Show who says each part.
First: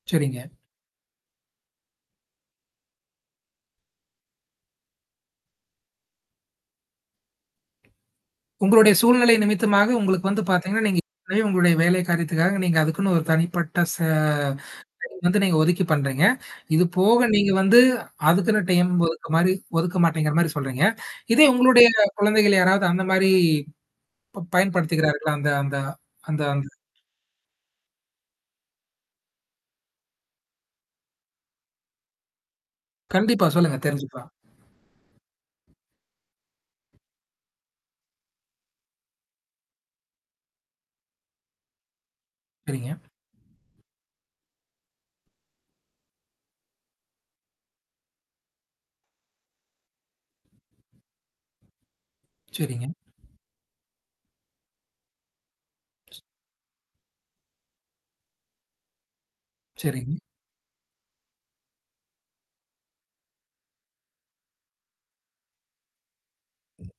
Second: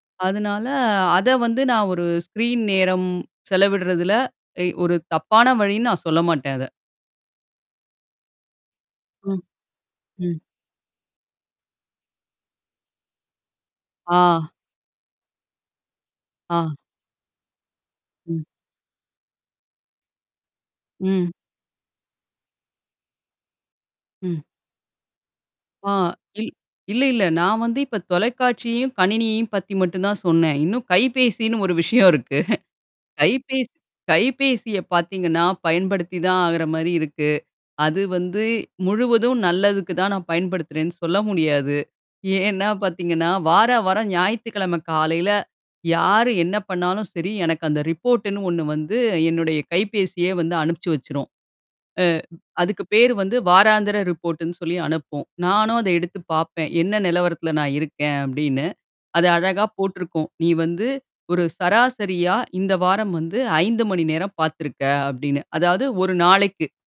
Speaker 1: சரிங்க.
Speaker 2: அதனால அத வந்து நான் ஒரு ஸ்க்ரீன் நேரம் செலவிடுறதுல எ ஒரு தப்பான வழின்னு நான் சொல்ல மாட்டேன் அத.
Speaker 1: உங்களுடைய சூழ்நிலை
Speaker 2: ம்.
Speaker 1: நிமித்தமாக உங்களுக்கு
Speaker 2: ம்.
Speaker 1: வந்து பாத்தீங்கன்னா, நீங்க இப்பவே உங்களுடைய வேலை காரியத்துக்காக நீங்க அதுக்குன்னு ஒரு தனிப்பட்ட ச
Speaker 2: ஆ.
Speaker 1: நேரம் வந்து நீங்க ஒதுக்கி பண்றீங்க.
Speaker 2: ஆ.
Speaker 1: இது போக நீங்க வந்து
Speaker 2: ம்.
Speaker 1: அதுக்குன்ன டைம் ஒதுக்க மாரி ஒதுக்க மாட்டேங்கிற மாரி சொல்றீங்க.
Speaker 2: ம்.
Speaker 1: இதே உங்களுடைய குழந்தைகள் யாராவது அந்த மாரி
Speaker 2: ம்.
Speaker 1: ப பயன்படுத்திக்கிறார்கள? அந்த அந்த
Speaker 2: ஆ
Speaker 1: அந்த
Speaker 2: இல்
Speaker 1: அந்த
Speaker 2: இல்ல, இல்ல. நான் வந்து இப்ப தொலைக்காட்சியையும், கணினியையும் பத்தி மட்டும் தான் சொன்னேன். இன்னும் கைபேசின்னு ஒரு விஷயம் இருக்கு.
Speaker 1: கண்டிப்பா
Speaker 2: கைபேசி
Speaker 1: சொல்லுங்க. தெரிஞ்சுப்பா.
Speaker 2: கைபேசிய பாத்தீங்கன்னா பயன்படுத்தி தான் ஆகுற மாரி இருக்கு. அது வந்து முழுவதும் நல்லதுக்கு தான் நான் பயன்படுத்துறேன்னு சொல்ல முடியாது. ஏன்னா
Speaker 1: சரிங்க.
Speaker 2: பாத்தீங்கன்னா, வார, வர ஞாயித்திக்கிழமை காலையில, யாரு என்ன பண்ணாலும் சரி, எனக்கு அந்த ரிப்போர்ட்டன்னு ஒண்ணு வந்து என்னுடைய கைபேசியே வந்து அனுப்பிச்சு வச்சுரு. அ அதுக்கு
Speaker 1: சரிங்க.
Speaker 2: பேரு வந்து வாராந்திர ரிப்போர்ட்ன்னு சொல்லி அனுப்போம். நானும் அத எடுத்து பார்ப்பேன். என்ன நிலவரத்தில நான் இருக்கேன் அப்படின்னு. அது அழகா
Speaker 1: சரிங்க.
Speaker 2: போட்ருக்கும். நீ வந்து ஒரு சராசரியா இந்த வாரம் வந்து 5 மணி நேரம் பாத்தருக்க அப்படின்னு. அதாவது ஒரு நாளைக்கு.